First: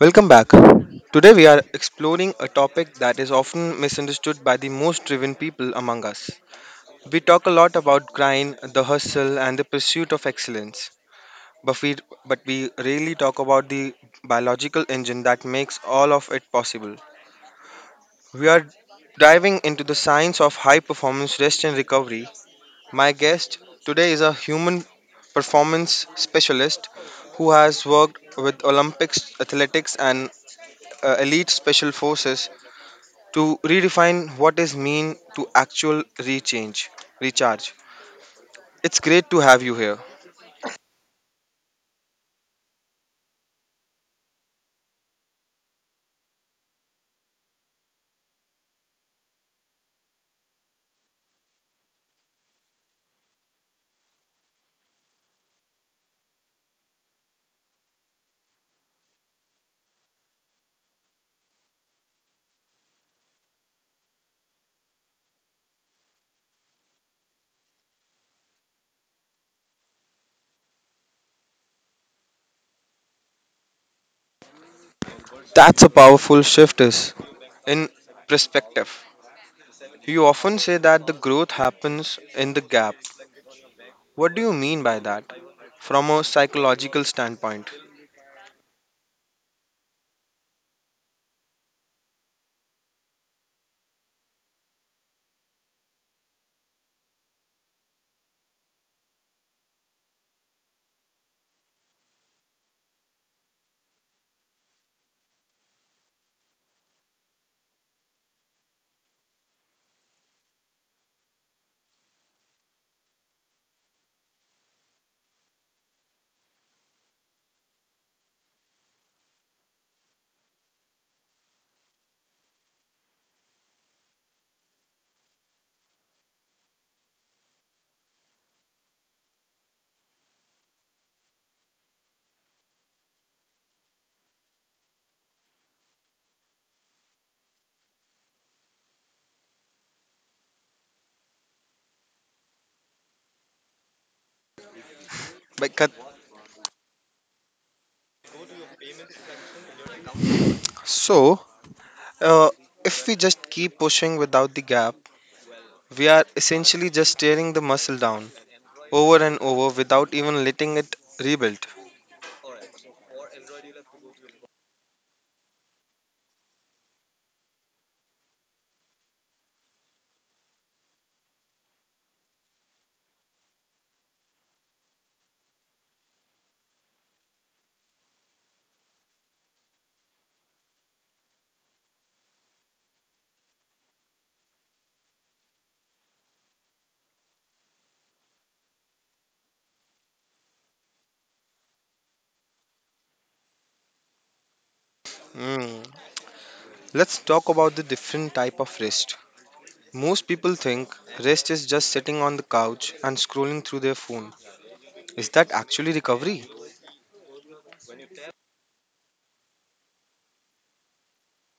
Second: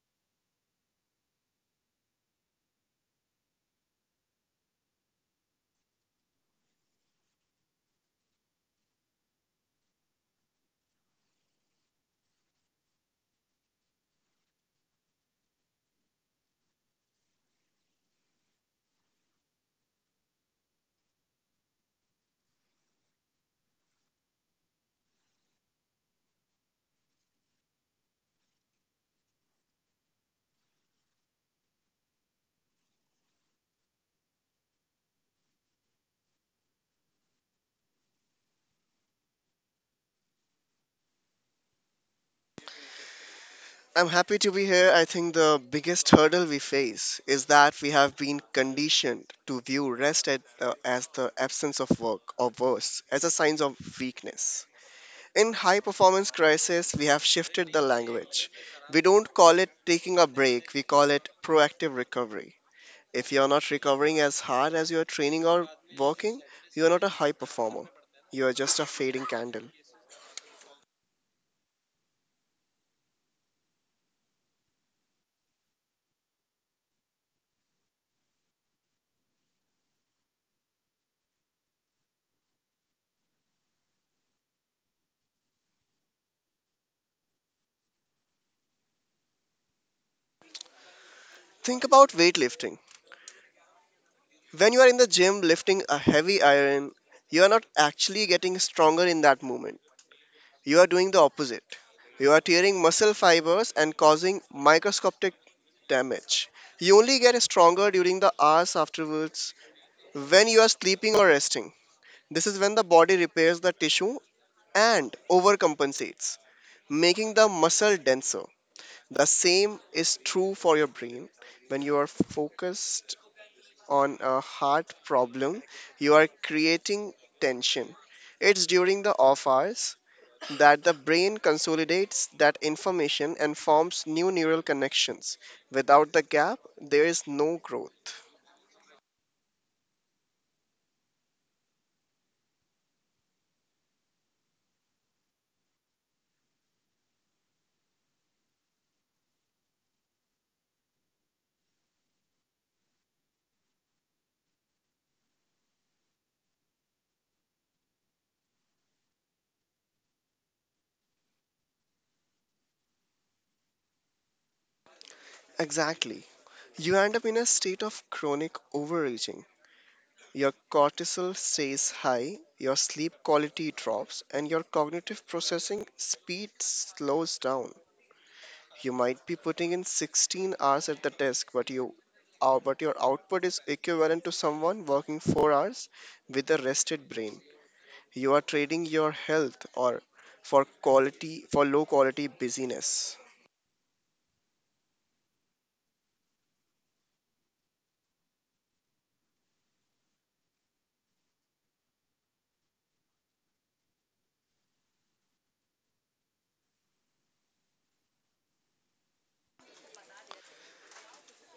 Welcome back. Today we are exploring a topic that is often misunderstood by the most driven people among us. We talk a lot about grind, the hustle, and the pursuit of excellence, but we, but we rarely talk about the biological engine that makes all of it possible. We are diving into the science of high performance rest and recovery. My guest today is a human performance specialist who has worked with Olympics athletics and elite special forces to redefine what is mean to recharge. It's great to have you here. I'm happy to be here. I think the biggest hurdle we face is that we have been conditioned to view rest as the absence of work or worse, as a sign of weakness. In high performance crisis, we have shifted the language. We don't call it taking a break, we call it proactive recovery. If you're not recovering as hard as you're training or working, you're not a high performer. You're just a fading candle. That's a powerful shift is in perspective. You often say that the growth happens in the gap. What do you mean by that from a psychological standpoint? Think about weightlifting. When you are in the gym lifting a heavy iron, you are not actually getting stronger in that moment. You are doing the opposite. You are tearing muscle fibers and causing microscopic damage. You only get stronger during the hours afterwards when you are sleeping or resting. This is when the body repairs the tissue and overcompensates, making the muscle denser. The same is true for your brain. When you are focused on a heart problem, you are creating tension. It's during the off hours that the brain consolidates that information and forms new neural connections. Without the gap, there is no growth. Because, so, uh, if we just keep pushing without the gap, we are essentially just tearing the muscle down over and over without even letting it rebuild. Exactly. You end up in a state of chronic overreaching. Your cortisol stays high, your sleep quality drops, and your cognitive processing speed slows down. You might be putting in 16 hours at the desk, but your output is equivalent to someone working 4 hours with a rested brain. You are trading your health or for quality for low quality busyness. Hmm. Let's talk about the different type of rest. Most people think rest is just sitting on the couch and scrolling through their phone. Is that actually recovery?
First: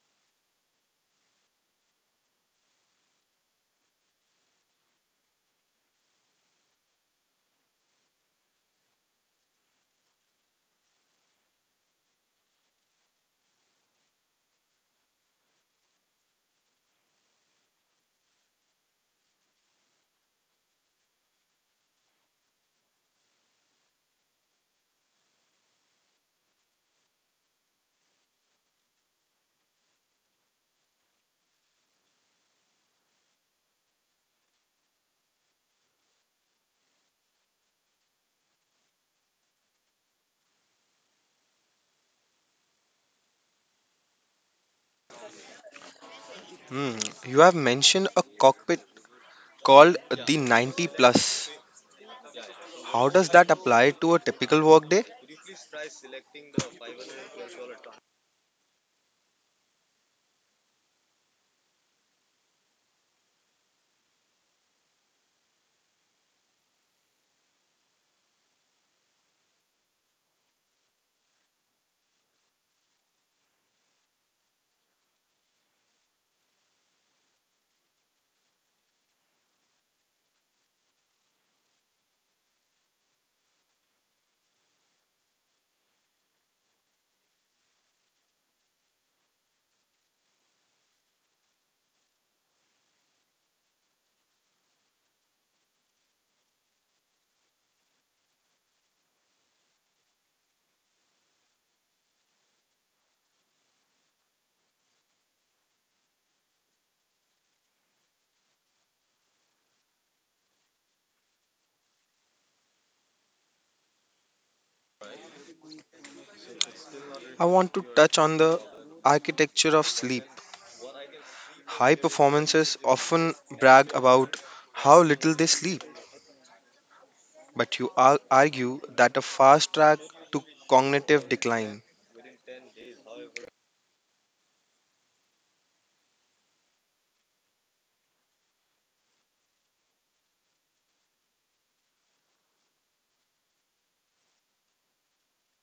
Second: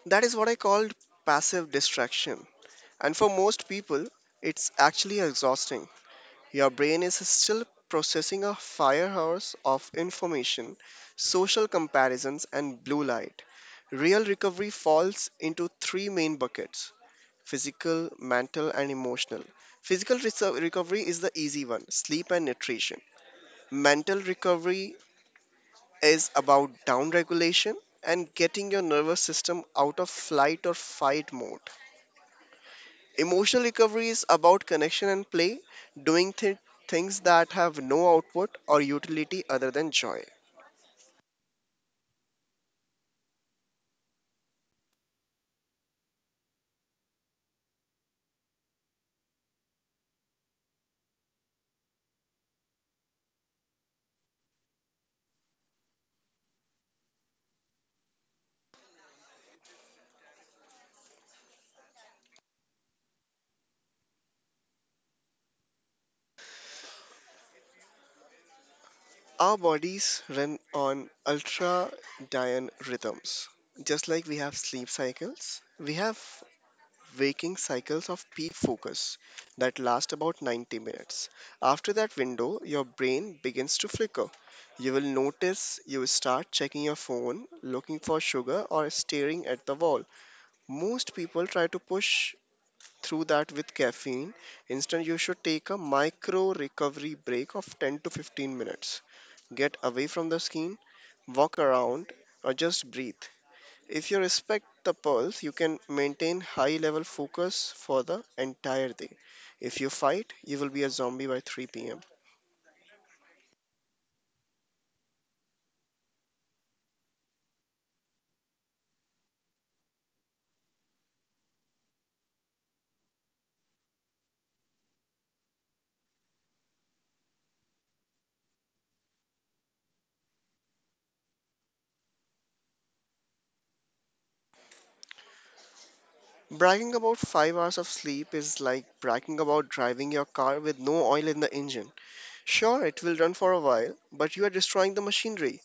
That is what I called passive distraction. And for most people, it's actually exhausting. Your brain is still processing a firehouse of information, social comparisons and blue light. Real recovery falls into three main buckets: physical, mental, and emotional. Physical recovery is the easy one: sleep and nutrition. Mental recovery is about down regulation and getting your nervous system out of flight or fight mode. Emotional recovery is about connection and play, doing things that have no output or utility other than joy. Hmm. You have mentioned a cockpit called the 90 plus. How does that apply to a typical workday? Our bodies run on ultradian rhythms. Just like we have sleep cycles, we have waking cycles of peak focus that last about 90 minutes. After that window, your brain begins to flicker. You will notice you start checking your phone, looking for sugar, or staring at the wall. Most people try to push through that with caffeine. Instead, you should take a micro recovery break of 10 to 15 minutes. Get away from the screen, walk around, or just breathe. If you respect the pulse, you can maintain high level focus for the entire day. If you fight, you will be a zombie by 3 pm. I want to touch on the architecture of sleep. High performances often brag about how little they sleep, but argue that a fast track to cognitive decline. Bragging about 5 hours of sleep is like bragging about driving your car with no oil in the engine. Sure, it will run for a while, but you are destroying the machinery.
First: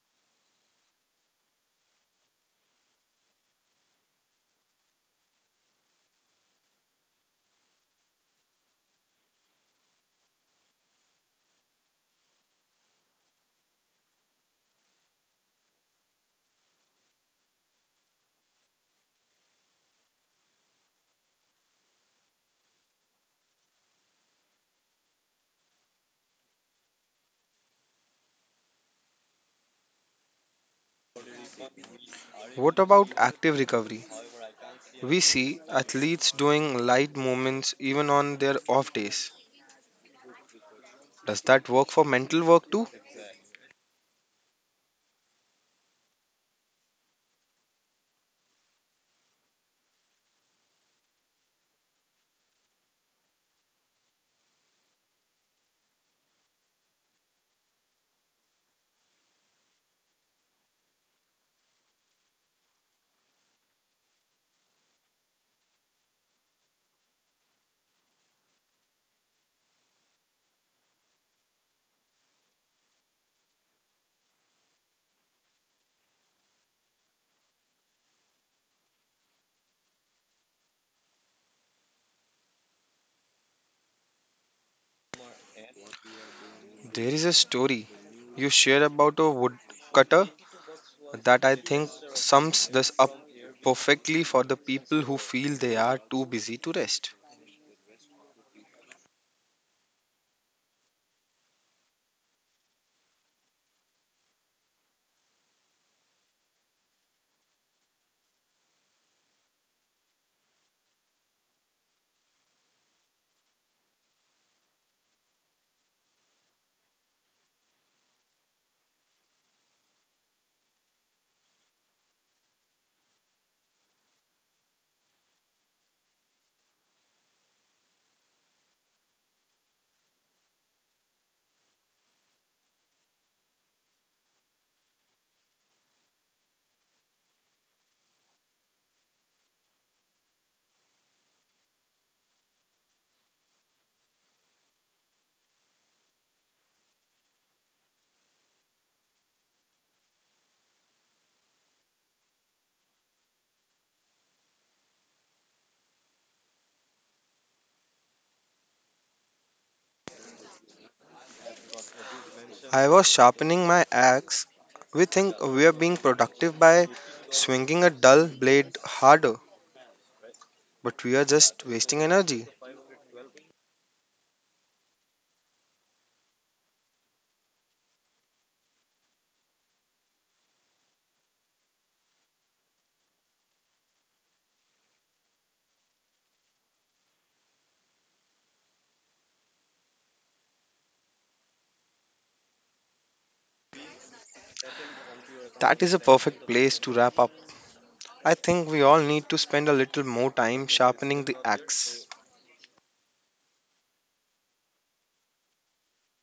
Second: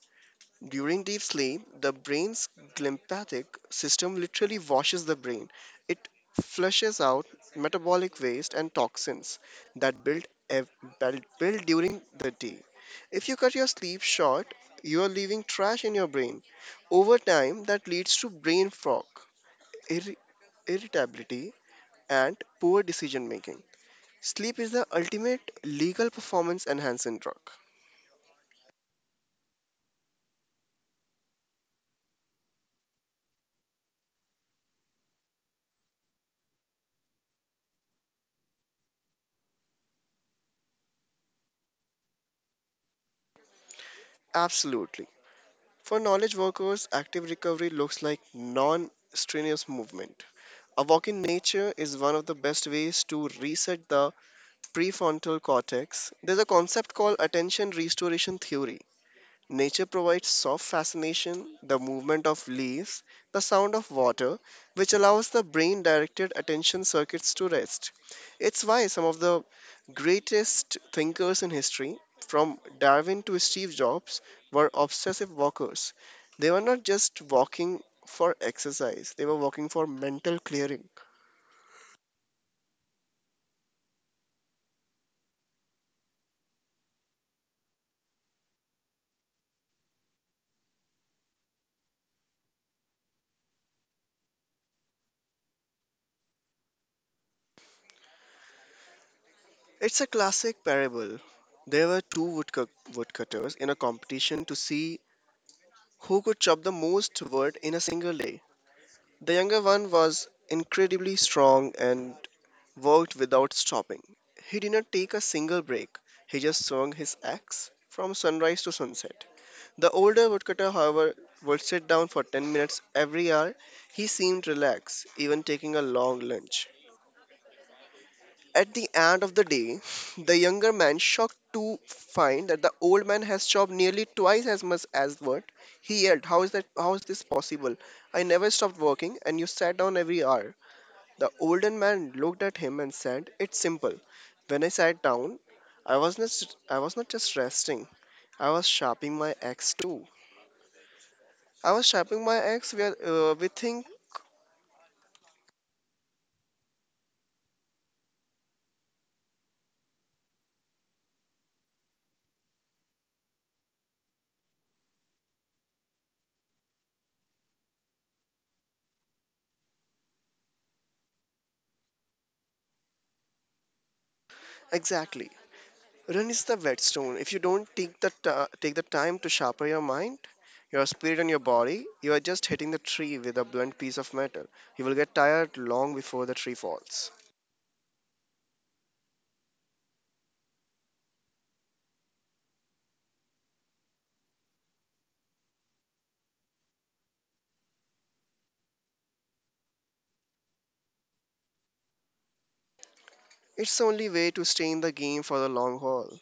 During deep sleep, the brain's glymphatic system literally washes the brain. It flushes out metabolic waste and toxins that build, ev- build build during the day. If you cut your sleep short, you are leaving trash in your brain. Over time, that leads to brain fog, irri- irritability, and poor decision making. Sleep is the ultimate legal performance enhancing drug. What about active recovery? We see athletes doing light movements even on their off days. Does that work for mental work too? Absolutely. For knowledge workers, active recovery looks like non strenuous movement. A walk in nature is one of the best ways to reset the prefrontal cortex. There's a concept called attention restoration theory. Nature provides soft fascination, the movement of leaves, the sound of water, which allows the brain directed attention circuits to rest. It's why some of the greatest thinkers in history, from Darwin to Steve Jobs, were obsessive walkers. They were not just walking for exercise, they were walking for mental clearing. There is a story you share about a woodcutter that I think sums this up perfectly for the people who feel they are too busy to rest. It's a classic parable. There were two woodcutters in a competition to see who could chop the most wood in a single day. The younger one was incredibly strong and worked without stopping. He did not take a single break. He just swung his axe from sunrise to sunset. The older woodcutter, however, would sit down for 10 minutes every hour. He seemed relaxed, even taking a long lunch. At the end of the day, the younger man shocked to find that the old man has chopped nearly twice as much as what he yelled. How is that? How is this possible? I never stopped working, and you sat down every hour. The older man looked at him and said, "It's simple. When I sat down, I was not just resting. I was sharpening my axe too. I was sharpening my axe where we think I was sharpening my axe. We think we are being productive by swinging a dull blade harder, but we are just wasting energy. exactly. Run is the whetstone. If you don't take the time to sharpen your mind, your spirit and your body, you are just hitting the tree with a blunt piece of metal. You will get tired long before the tree falls." That is a perfect place to wrap up. I think we all need to spend a little more time sharpening the axe. It's the only way to stay in the game for the long haul.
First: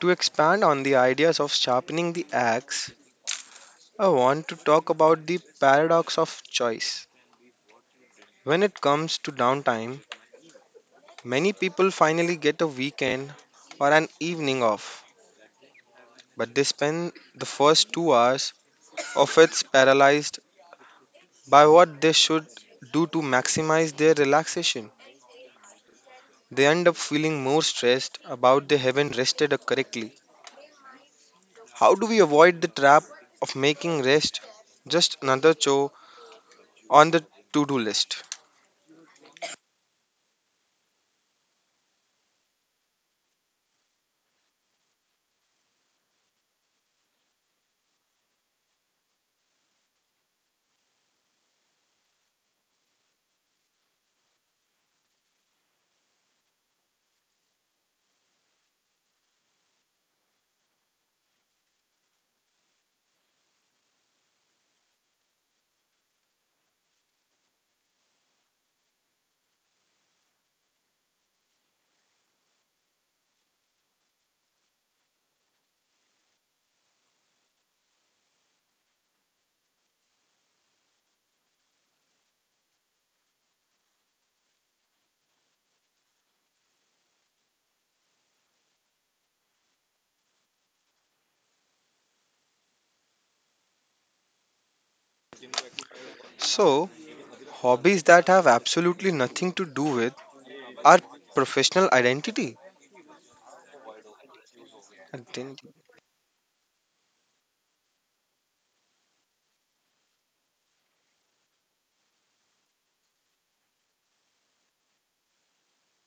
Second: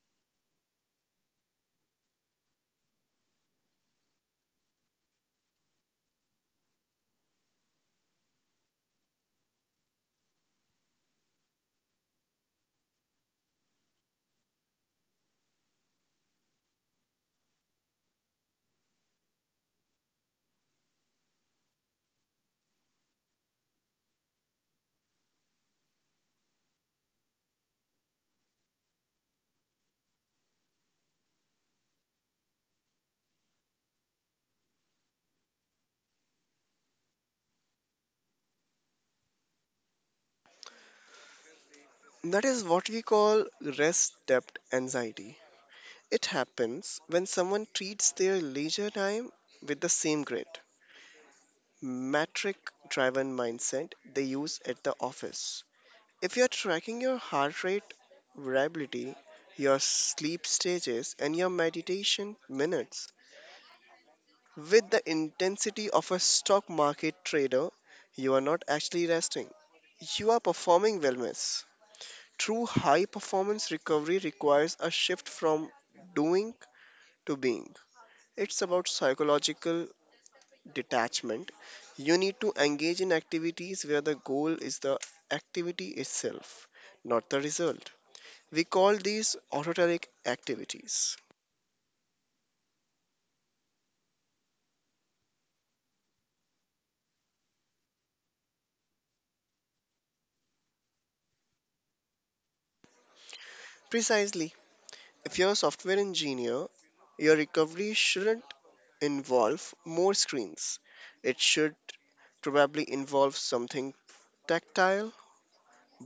To expand on the ideas of sharpening the axe, I want to talk about the paradox of choice. When it comes to downtime, many people finally get a weekend or an evening off, but they spend the first 2 hours of it paralyzed by what they should do to maximize their relaxation. They end up feeling more stressed about they haven't rested correctly. How do we avoid the trap of making rest just another chore on the to do list? That is what we call rest depth anxiety. It happens when someone treats their leisure time with the same grit, metric driven mindset they use at the office. If you're tracking your heart rate variability, your sleep stages, and your meditation minutes with the intensity of a stock market trader, you are not actually resting. You are performing wellness. True high performance recovery requires a shift from doing to being. It's about psychological detachment. You need to engage in activities where the goal is the activity itself, not the result. We call these autoteric activities. So, hobbies that have absolutely nothing to do with our professional identity. Precisely. If you're a Identity. software engineer, your recovery shouldn't involve more screens. It should probably involve something tactile:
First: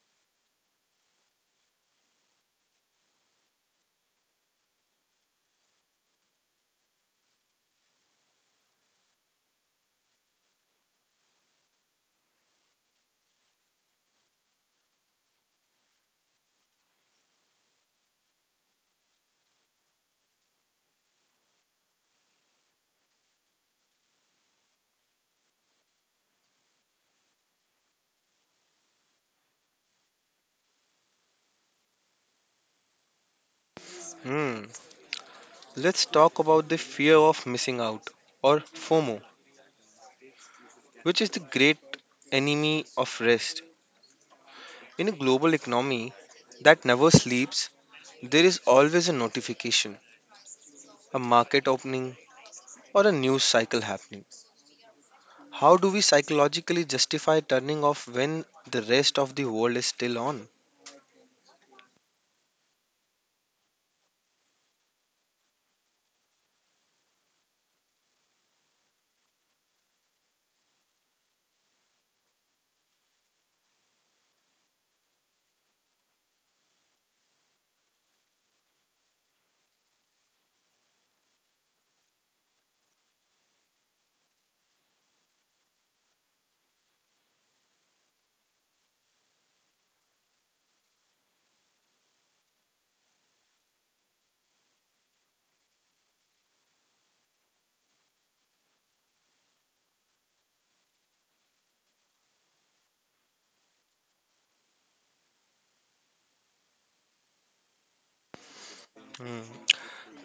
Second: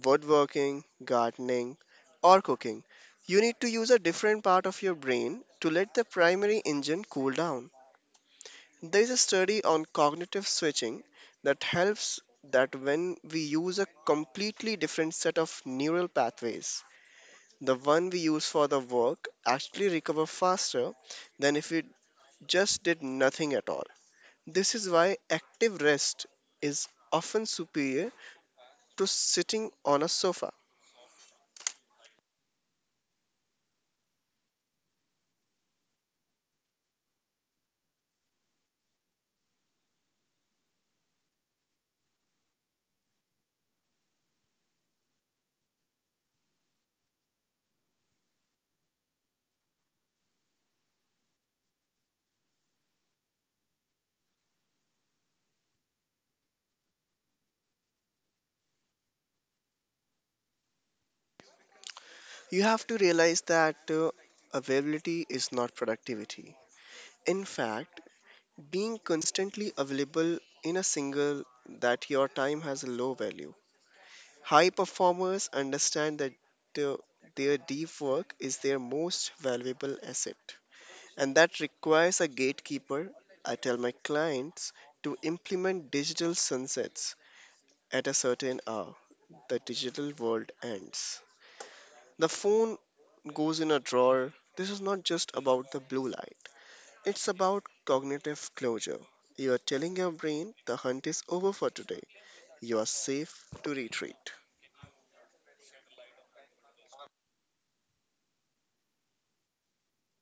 woodworking, gardening, or cooking. You need to use a different part of your brain to let the primary engine cool down. There is a study on cognitive switching that helps that when we use a completely different set of neural pathways, the one we use for the work actually recover faster than if we just did nothing at all. This is why active rest is often superior to sitting on a sofa. Hmm. Let's talk about the fear of missing out or FOMO, which is the great enemy of rest. In a global economy that never sleeps, there is always a notification, a market opening, or a news cycle happening. How do we psychologically justify turning off when the rest of the world is still on? You have to realize that availability is not productivity. In fact, being constantly available in a single that your time has a low value. High performers understand that their deep work is their most valuable asset, and that requires a gatekeeper. I tell my clients to implement digital sunsets at a certain hour. The digital world ends. The phone goes in a drawer. This is not just about the blue light, it's about cognitive closure. You are telling your brain the hunt is over for today. You are safe to retreat. Hmm.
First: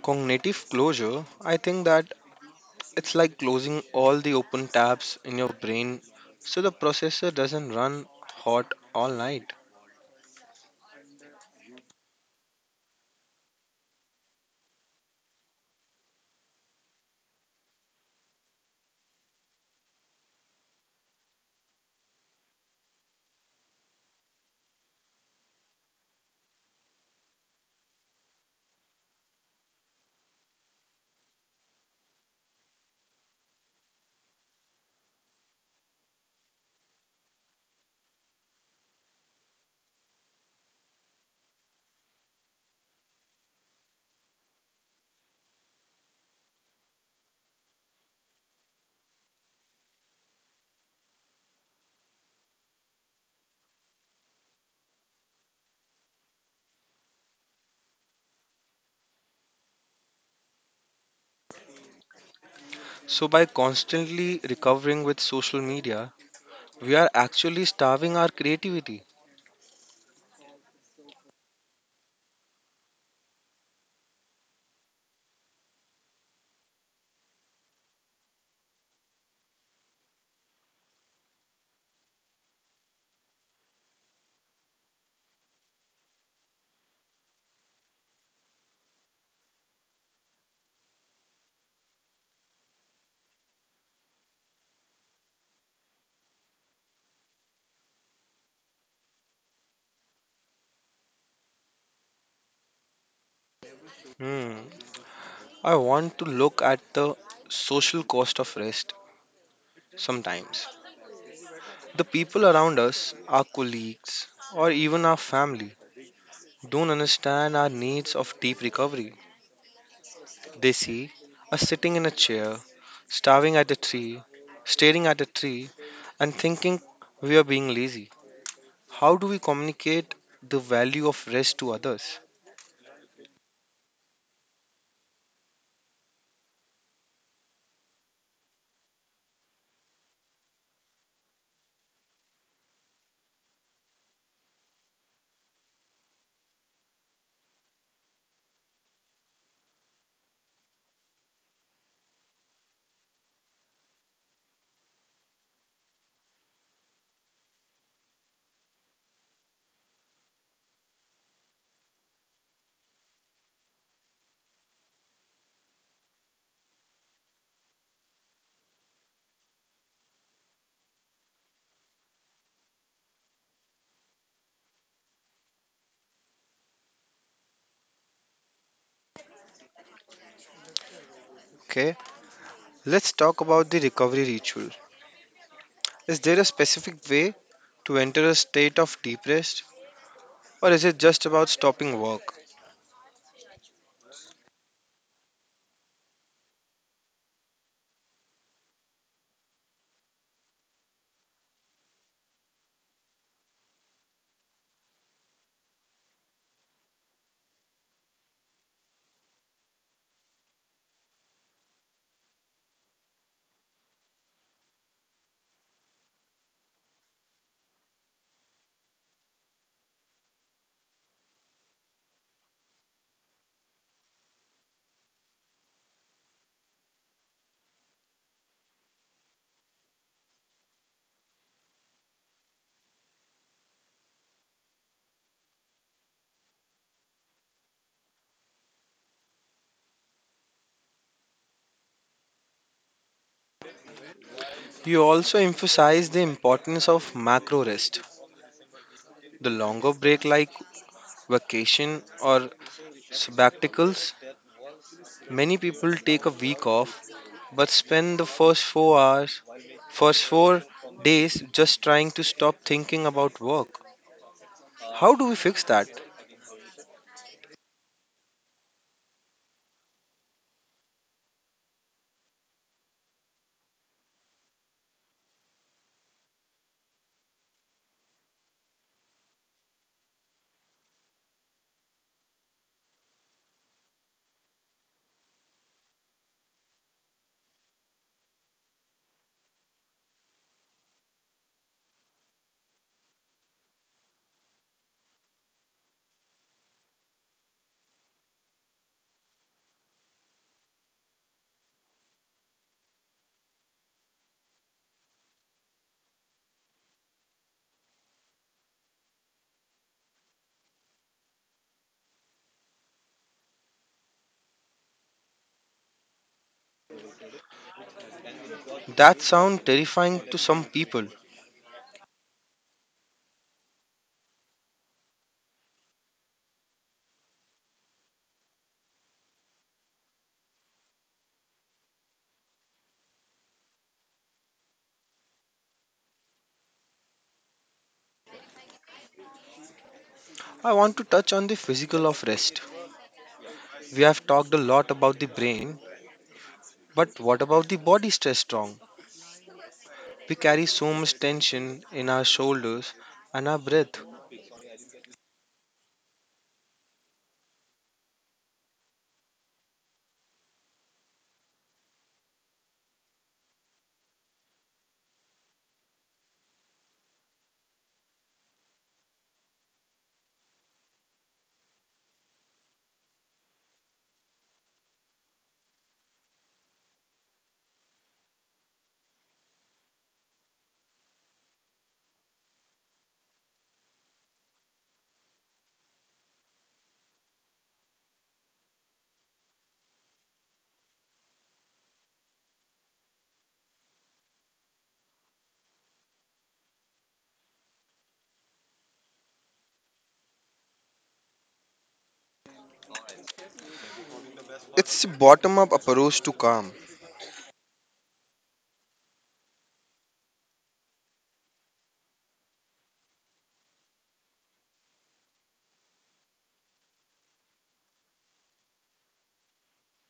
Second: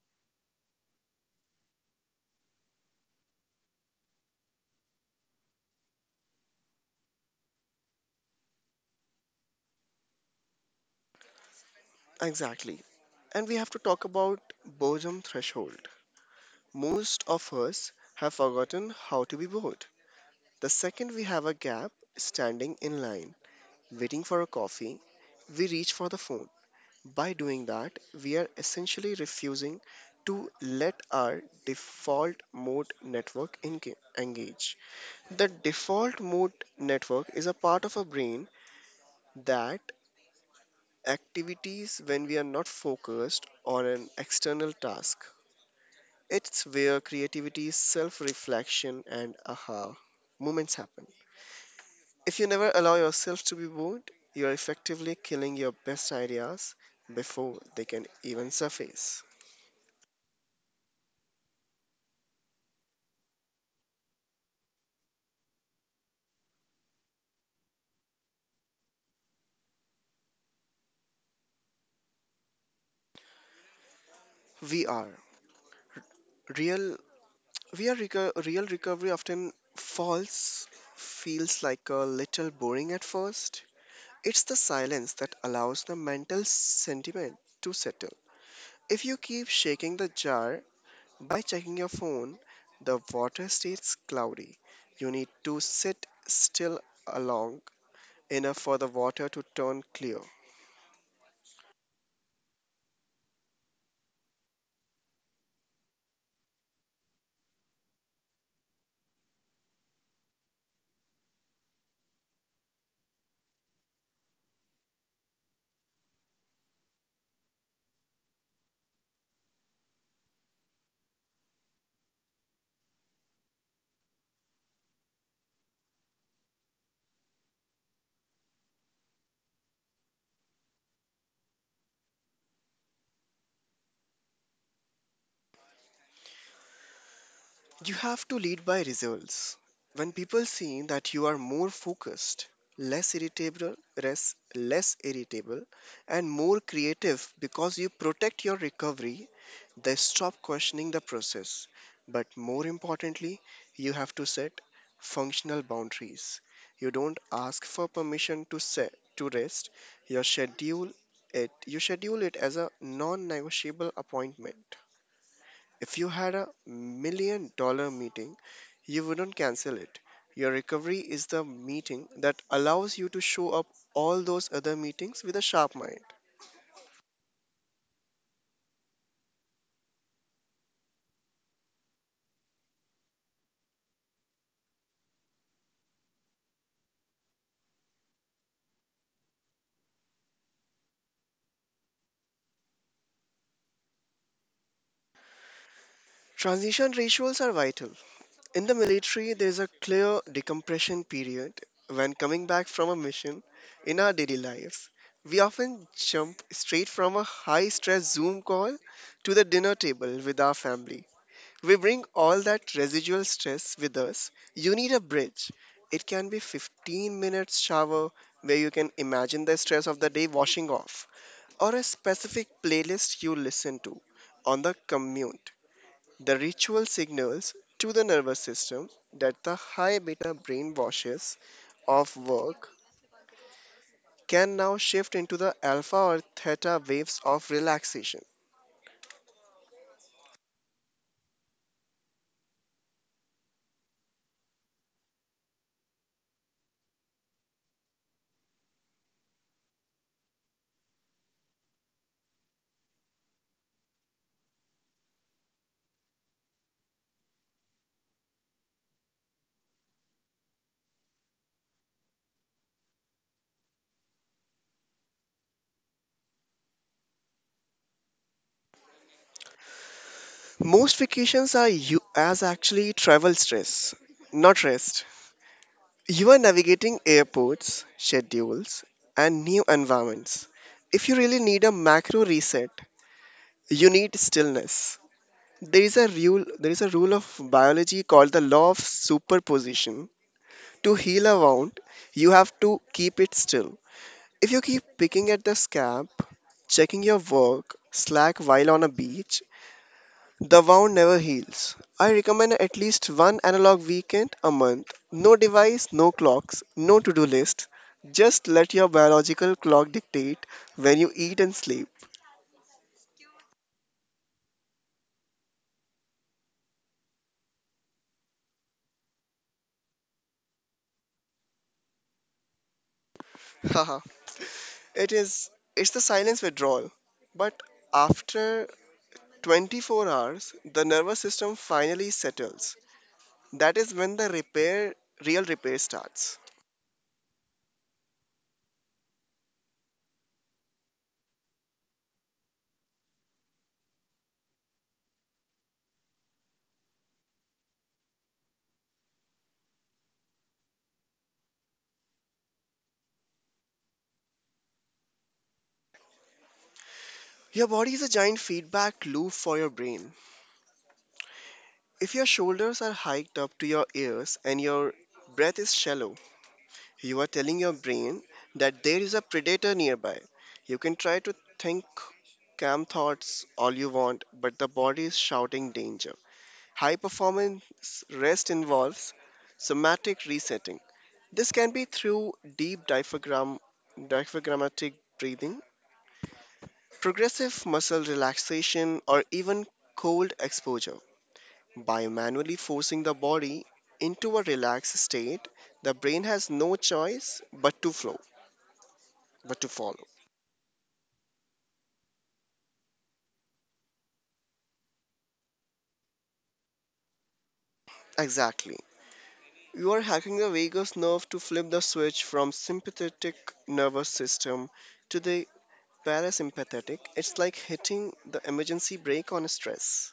Cognitive closure, I think that it's like closing all the open tabs in your brain so the processor doesn't run hot all night. Exactly. And we have to talk about boredom threshold. Most of us have forgotten how to be bored. The second we have a gap standing in line, waiting for a coffee, we reach for the phone. By doing that, we are essentially refusing to let our default mode network engage. The default mode network is a part of our brain that activities when we are not focused on an external task. It's where creativity, self reflection, and aha moments happen. If you never allow yourself to be bored, you are effectively killing your best ideas before they can even surface. So, by constantly recovering with social media, we are actually starving our creativity. VR Real, real recovery often feels like a little boring at first. It's the silence that allows the mental sentiment to settle. If you keep shaking the jar by checking your phone, the water stays cloudy. You need to sit still along enough for the water to turn clear. Hmm. I want to look at the social cost of rest sometimes. The people around us, our colleagues, or even our family, don't understand our needs of deep recovery. They see us sitting in a chair, starving at a tree, staring at a tree, and thinking we are being lazy. How do we communicate the value of rest to others? You have to lead by results. When people see that you are more focused, less irritable, and more creative because you protect your recovery, they stop questioning the process. But more importantly, you have to set functional boundaries. You don't ask for permission to set to rest. You schedule You schedule it as a non-negotiable appointment. If you had $1 million meeting, you wouldn't cancel it. Your recovery is the meeting that allows you to show up all those other meetings with a sharp mind. Okay, let's talk about the recovery ritual. Is there a specific way to enter a state of deep rest, or is it just about stopping work? Transition rituals are vital. In the military, there is a clear decompression period when coming back from a mission in our daily lives. We often jump straight from a high stress Zoom call to the dinner table with our family. We bring all that residual stress with us. You need a bridge. It can be 15 minutes shower where you can imagine the stress of the day washing off, or a specific playlist you listen to on the commute. The ritual signals to the nervous system that the high beta brain washes of work can now shift into the alpha or theta waves of relaxation. You also emphasize the importance of macro rest. The longer break, like vacation or Sabbaticals. Many people take a week off but spend the first 4 hours, first 4 days just trying to stop thinking about work. How do we fix that? Most vacations are you as actually travel stress, not rest. You are navigating airports, schedules, and new environments. If you really need a macro reset, you need stillness. There is a rule of biology called the law of superposition. To heal a wound, you have to keep it still. If you keep picking at the scab, checking your work, slack while on a beach, the wound never heals. I recommend at least one analog weekend a month. No device, no clocks, no to do list. Just let your biological clock dictate when you eat and sleep. That sounds terrifying to some people. Haha, it is. It's the silence withdrawal. But after 24 hours, the nervous system finally settles. That is when real repair starts. I want to touch on the physical of rest. We have talked a lot about the brain, but what about the body stress strong? We carry so much tension in our shoulders and our breath. Your body is a giant feedback loop for your brain. If your shoulders are hiked up to your ears and your breath is shallow, you are telling your brain that there is a predator nearby. You can try to think calm thoughts all you want, but the body is shouting danger. High performance rest involves somatic resetting. This can be through diaphragmatic breathing, progressive muscle relaxation, or even cold exposure. By manually forcing the body into a relaxed state, the brain has no choice but to follow. It's bottom up approach to calm. Exactly. You are hacking the vagus nerve to flip the switch from sympathetic nervous system to the parasympathetic. It's like hitting the emergency brake on stress.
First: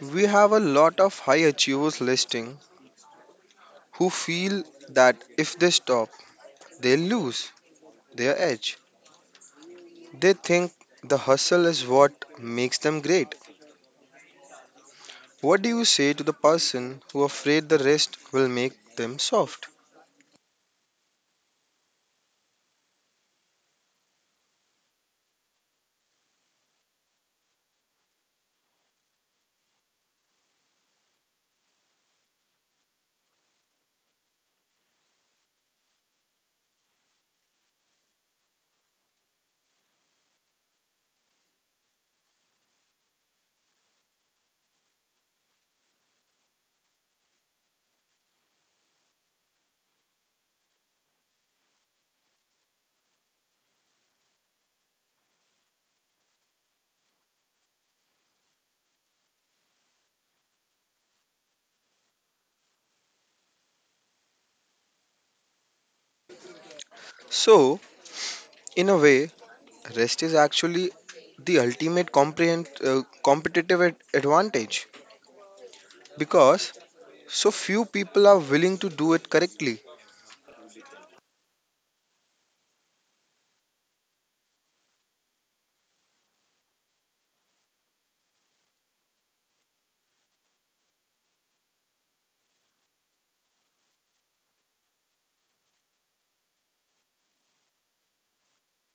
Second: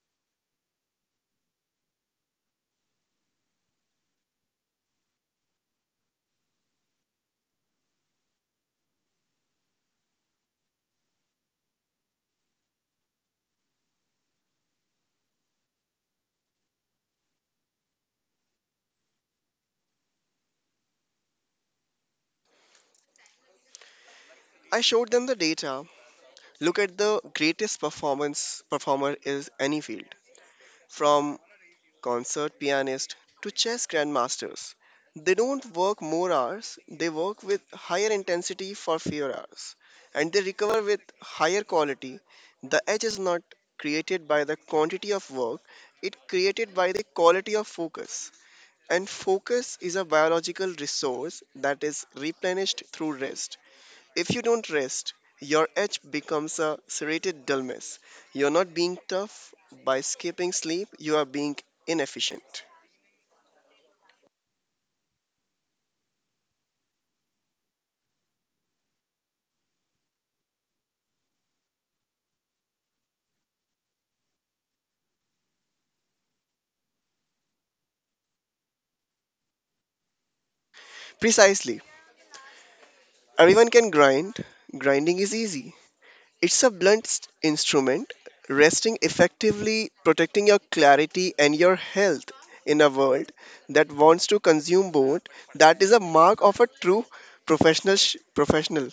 We have a lot of high achievers listing who feel that if they stop, they lose their edge. They think the hustle is what makes them great. What do you say to the person who afraid the rest will make them soft? I showed them the data. Look at the greatest performance performer is any field. From concert pianists to chess grandmasters. They don't work more hours, they work with higher intensity for fewer hours, and they recover with higher quality. The edge is not created by the quantity of work, it created by the quality of focus. And focus is a biological resource that is replenished through rest. If you don't rest, your edge becomes a serrated dullness. You're not being tough by skipping sleep, you are being inefficient. So, in a way, rest is actually the ultimate competitive advantage because so few people are willing to do it correctly. Precisely. Everyone can grind. Grinding is easy. It's a instrument, resting effectively, protecting your clarity and your health in a world that wants to consume both. That is a mark of a true professional.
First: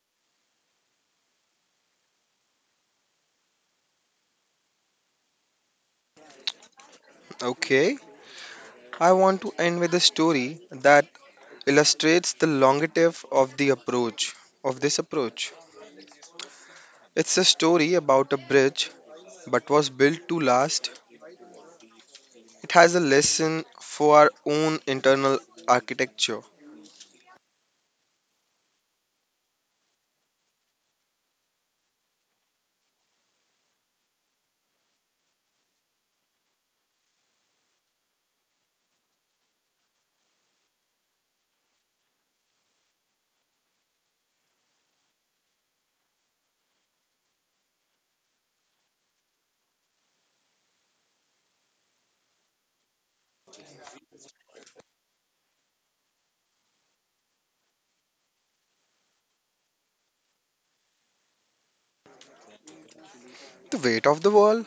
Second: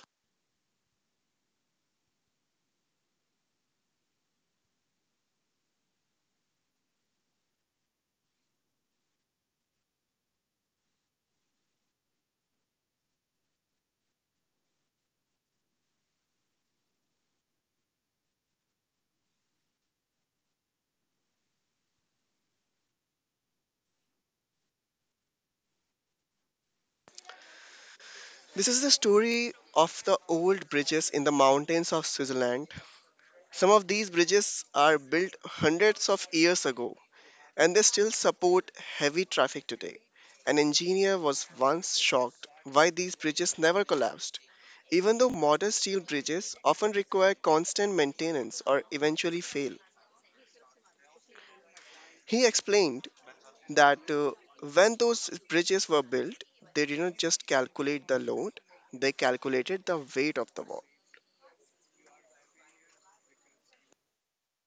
Okay, I want to end with a story that illustrates the longevity of the approach of this approach. It's a story about a bridge but was built to last. It has a lesson for our own internal architecture. This is the story of the old bridges in the mountains of Switzerland. Some of these bridges are built hundreds of years ago and they still support heavy traffic today. An engineer was once shocked why these bridges never collapsed, even though modern steel bridges often require constant maintenance or eventually fail. He explained that when those bridges were built, they did not just calculate the load, they calculated the weight of the wall. The weight of the wall.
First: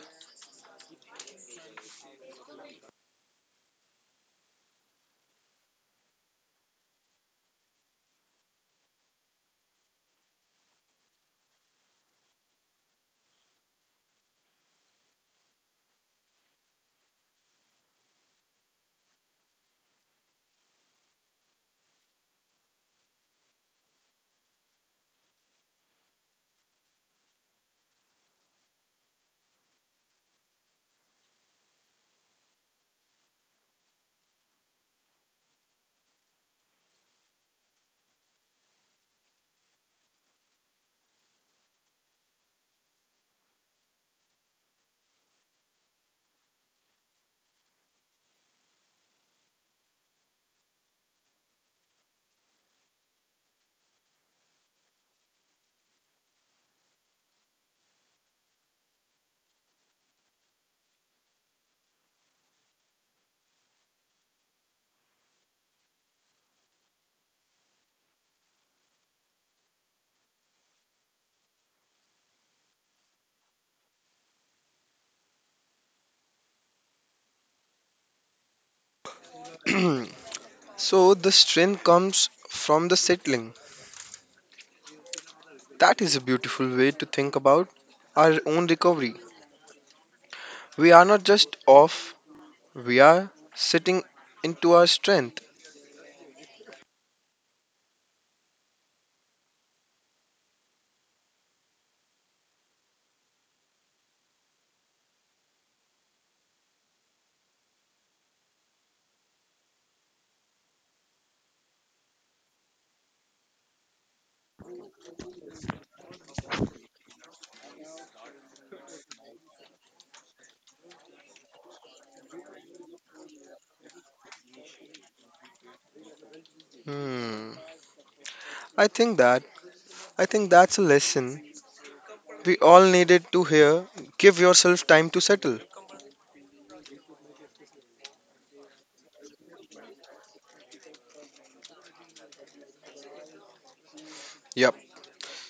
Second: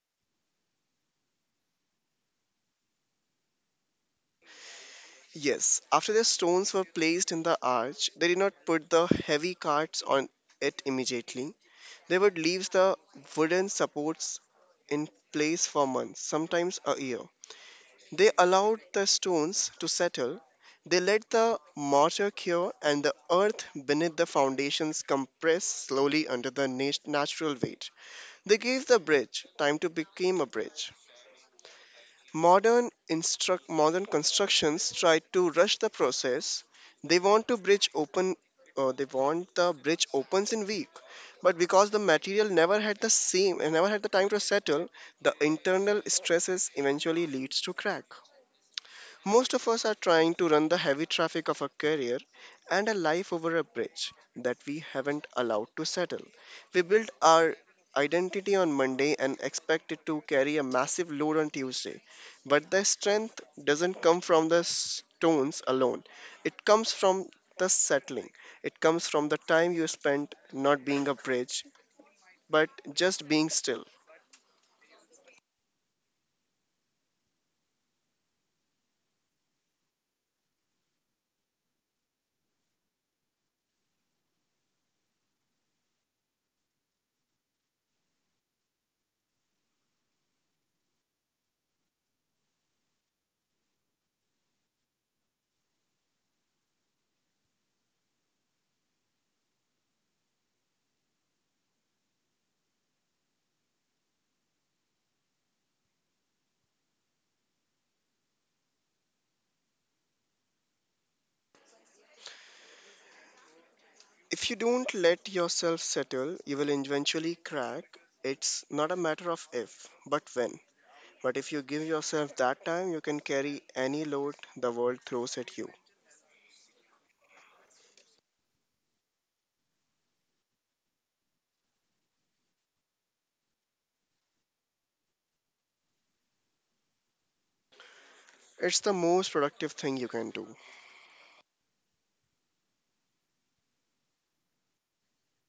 Yes, after the stones were placed in the arch, they did not put the heavy carts on it immediately. They would leave the wooden supports in place for months, sometimes a year. They allowed the stones to settle. They let the mortar cure and the earth beneath the foundations compress slowly under the natural weight. They gave the bridge time to become a bridge. Modern constructions try to rush the process. They want to bridge open they want the bridge opens in week, but because the material never had the same and never had the time to settle, the internal stresses eventually leads to crack. Most of us are trying to run the heavy traffic of a career and a life over a bridge that we haven't allowed to settle. We build our identity on Monday and expect it to carry a massive load on Tuesday. But the strength doesn't come from the stones alone, it comes from the settling. It comes from the time you spent not being a bridge, but just being still. So the strength comes from the settling. That is a beautiful way to think about our own recovery. We are not just off, we are sitting into our strength. If you don't let yourself settle, you will eventually crack. It's not a matter of if, but when. But if you give yourself that time, you can carry any load the world throws at you. Hmm. I think that I think that's a lesson we all needed to hear. Give yourself time to settle. It's the most productive thing you can do. Yep.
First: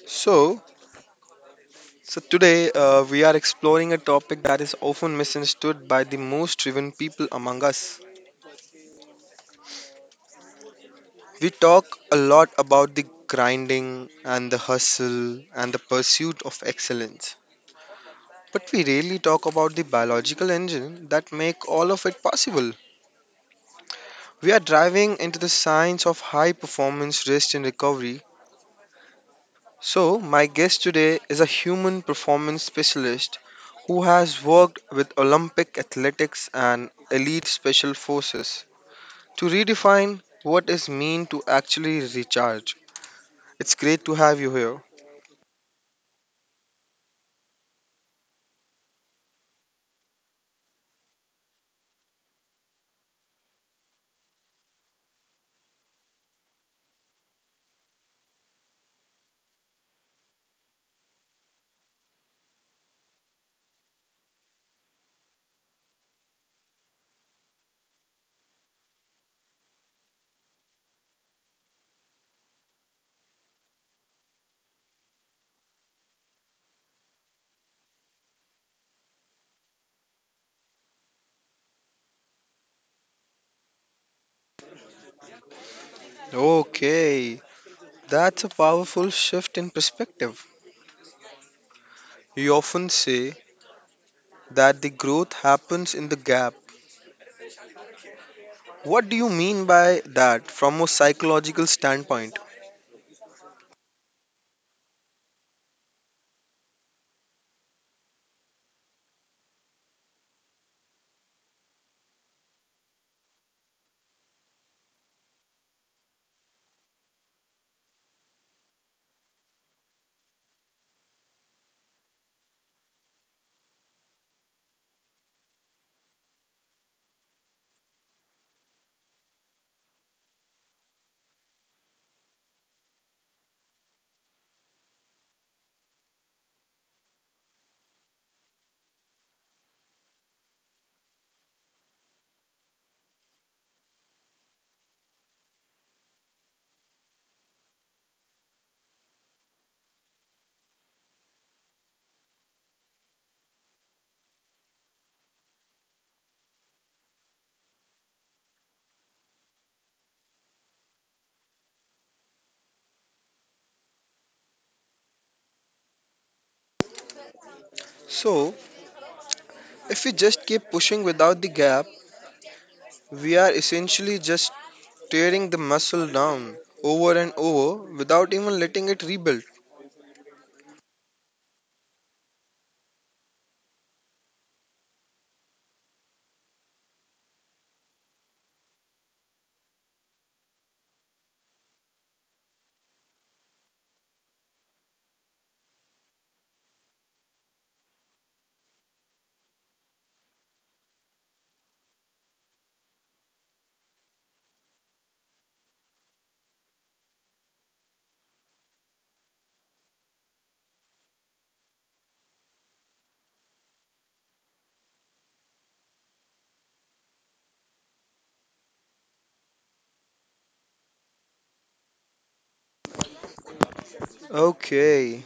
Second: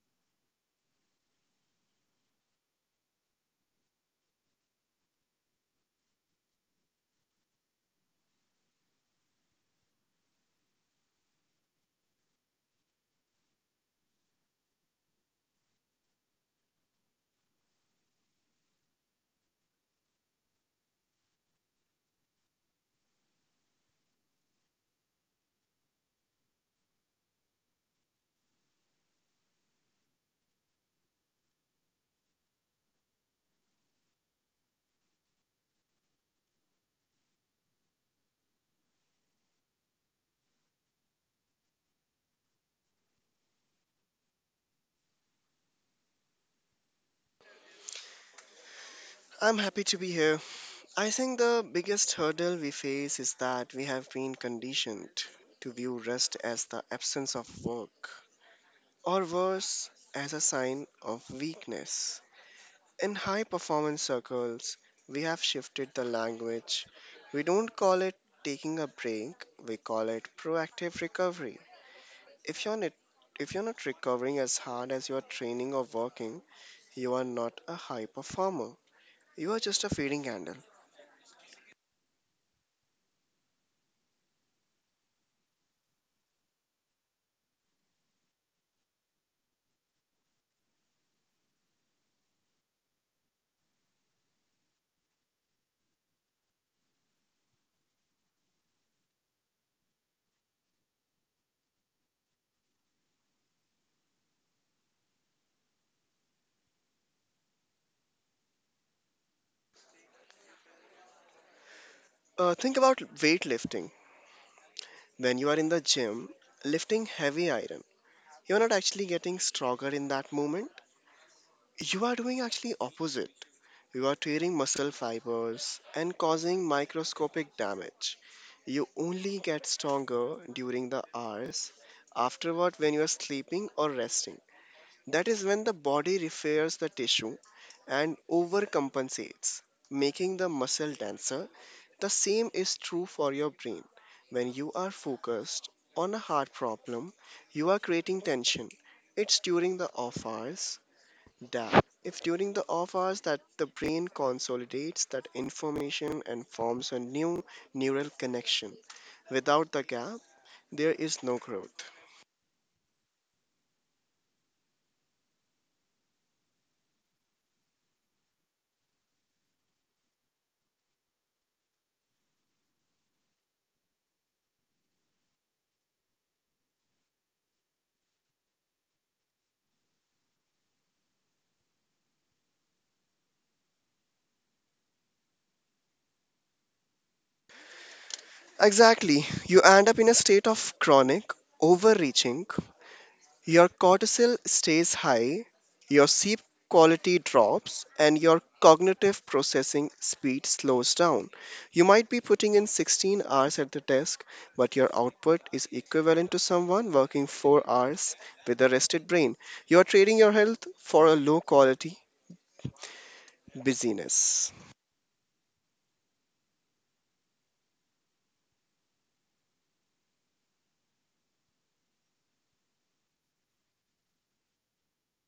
So Today we are exploring a topic that is often misunderstood by the most driven people among us. We talk a lot about the grinding and the hustle and the pursuit of excellence. But we rarely talk about the biological engine that make all of it possible. We are driving into the science of high performance rest and recovery. So, my guest today is a human performance specialist who has worked with Olympic athletics and elite special forces. To redefine what is mean to actually recharge. It's great to have you here. I'm happy to be here. I think the biggest hurdle we face is that we have been conditioned to view rest as the absence of work, or worse, as a sign of weakness. In high performance circles, we have shifted the language. We don't call it taking a break, we call it proactive recovery. If you're not if you're not recovering as hard as you are training or working, you are not a high performer. You are just a feeding handle. Okay, that's a powerful shift in perspective. You often say that the growth happens in the gap. What do you mean by that from a psychological standpoint? Think about weightlifting. When you are in the gym, lifting heavy iron, you're not actually getting stronger in that moment. You are doing actually opposite. You are tearing muscle fibers and causing microscopic damage. You only get stronger during the hours afterward when you are sleeping or resting. That is when the body repairs the tissue and overcompensates, making the muscle denser. The same is true for your brain. When you are focused on a hard problem, you are creating tension. It's during the off hours. Damn. If during the off hours that the brain consolidates that information and forms a new neural connection, without the gap, there is no growth. So, if we just keep pushing without the gap, we are essentially just tearing the muscle down over and over without even letting it rebuild. Exactly. You end up in a state of chronic overreaching. Your cortisol stays high, your sleep quality drops, and your cognitive processing speed slows down. You might be putting in 16 hours at the desk, but your output is equivalent to someone working 4 hours with a rested brain. You are trading your health for a low quality busyness. Okay,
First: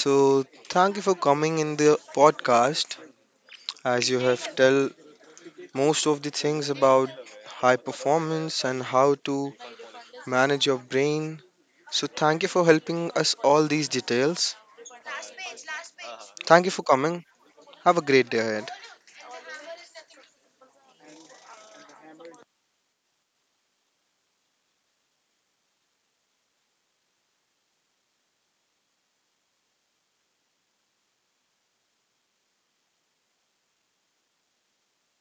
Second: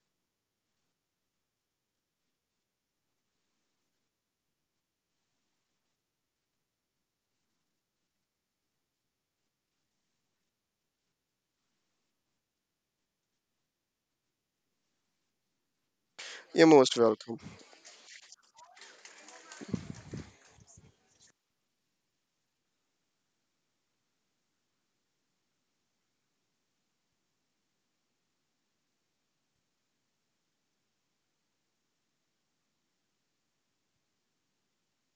so thank you for coming in the podcast. As you have tell most of the things about high performance and how to manage your brain. So thank you for helping us all these details. Thank You're you for most coming. welcome. Have a great day ahead.